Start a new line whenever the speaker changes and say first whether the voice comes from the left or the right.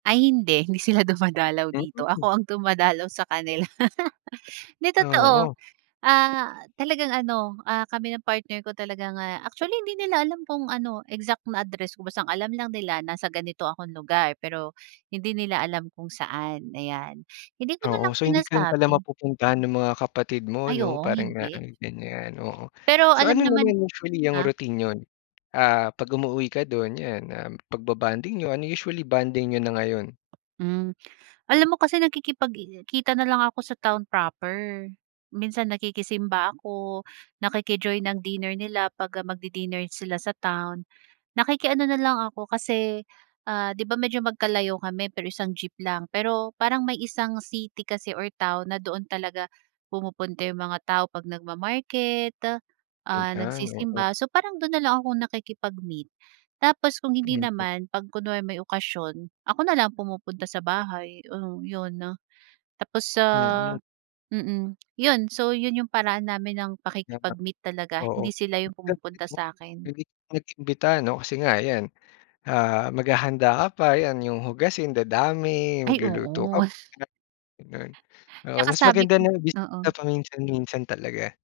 right: Ay hindi, hindi sila dumadalaw dito.
left: Mm.
right: Ako ang dumadalaw sa kanila. 'Di totoo,
left: Oo.
right: ah, talagang ano, ah, kami ng partner ko talagang, ah actually hindi nila alam kung ano exact na address ko. Basta ang alam lang nila, nasa ganito akong lugar pero hindi nila alam kung saan, ayan. Hindi ko
left: Oo,
right: nalang
left: so hindi ka rin pala
right: sinasabi.
left: mapupuntahan ng mga kapatid mo
right: Ay,
left: 'no?
right: oo,
left: Parang nga
right: hindi.
left: ganyan, oo.
right: Pero
left: So,
right: alam
left: ano
right: naman
left: naman usually ang
right: ha?
left: routine niyo? Ah, 'pag umuuwi ka do'n, yan, um, pagbo-bonding niyo, ano usually bonding niyo na ngayon?
right: Hmm, alam mo kasi nakikipagkita na lang ako sa town proper. Minsan nakikisimba ako, nakiki-join ng dinner nila 'pag, ah, magdi-dinner sila sa town. Nakiki-ano na lang ako kasi, ah, di ba medyo magkalayo kami pero isang jeep lang pero parang may isang city kasi or town na doon talaga pumupunta yung mga tao 'pag nagma-market, ah,
left: Ganyan, oo.
right: nagsisimba. So parang do'n nalang akong nakikipag-meet, tapos kung hindi
left: Mm.
right: naman, 'pag kunwari may okasyon, ako nalang pumupunta sa bahay. Oh, yun. Tapos sa
left: Mm.
right: mm. Yun. So yun yung paraan namin ng
left: Tama.
right: pakikipag-meet talaga,
left: Oo,
right: hindi sila yung pumupunta
left: [unintelligible]
right: sa'kin.
left: nag-imbita 'no? Kasi nga yan, ah, maghahanda ka pa, yan, yung hugasin dadami,
right: Ay
left: magluluto ka
right: oo.
left: pa, ganun. Oo,
right: Tsaka
left: mas
right: sabi
left: maganda
right: ko
left: na bumisita
right: oo.
left: paminsan-minsan talaga.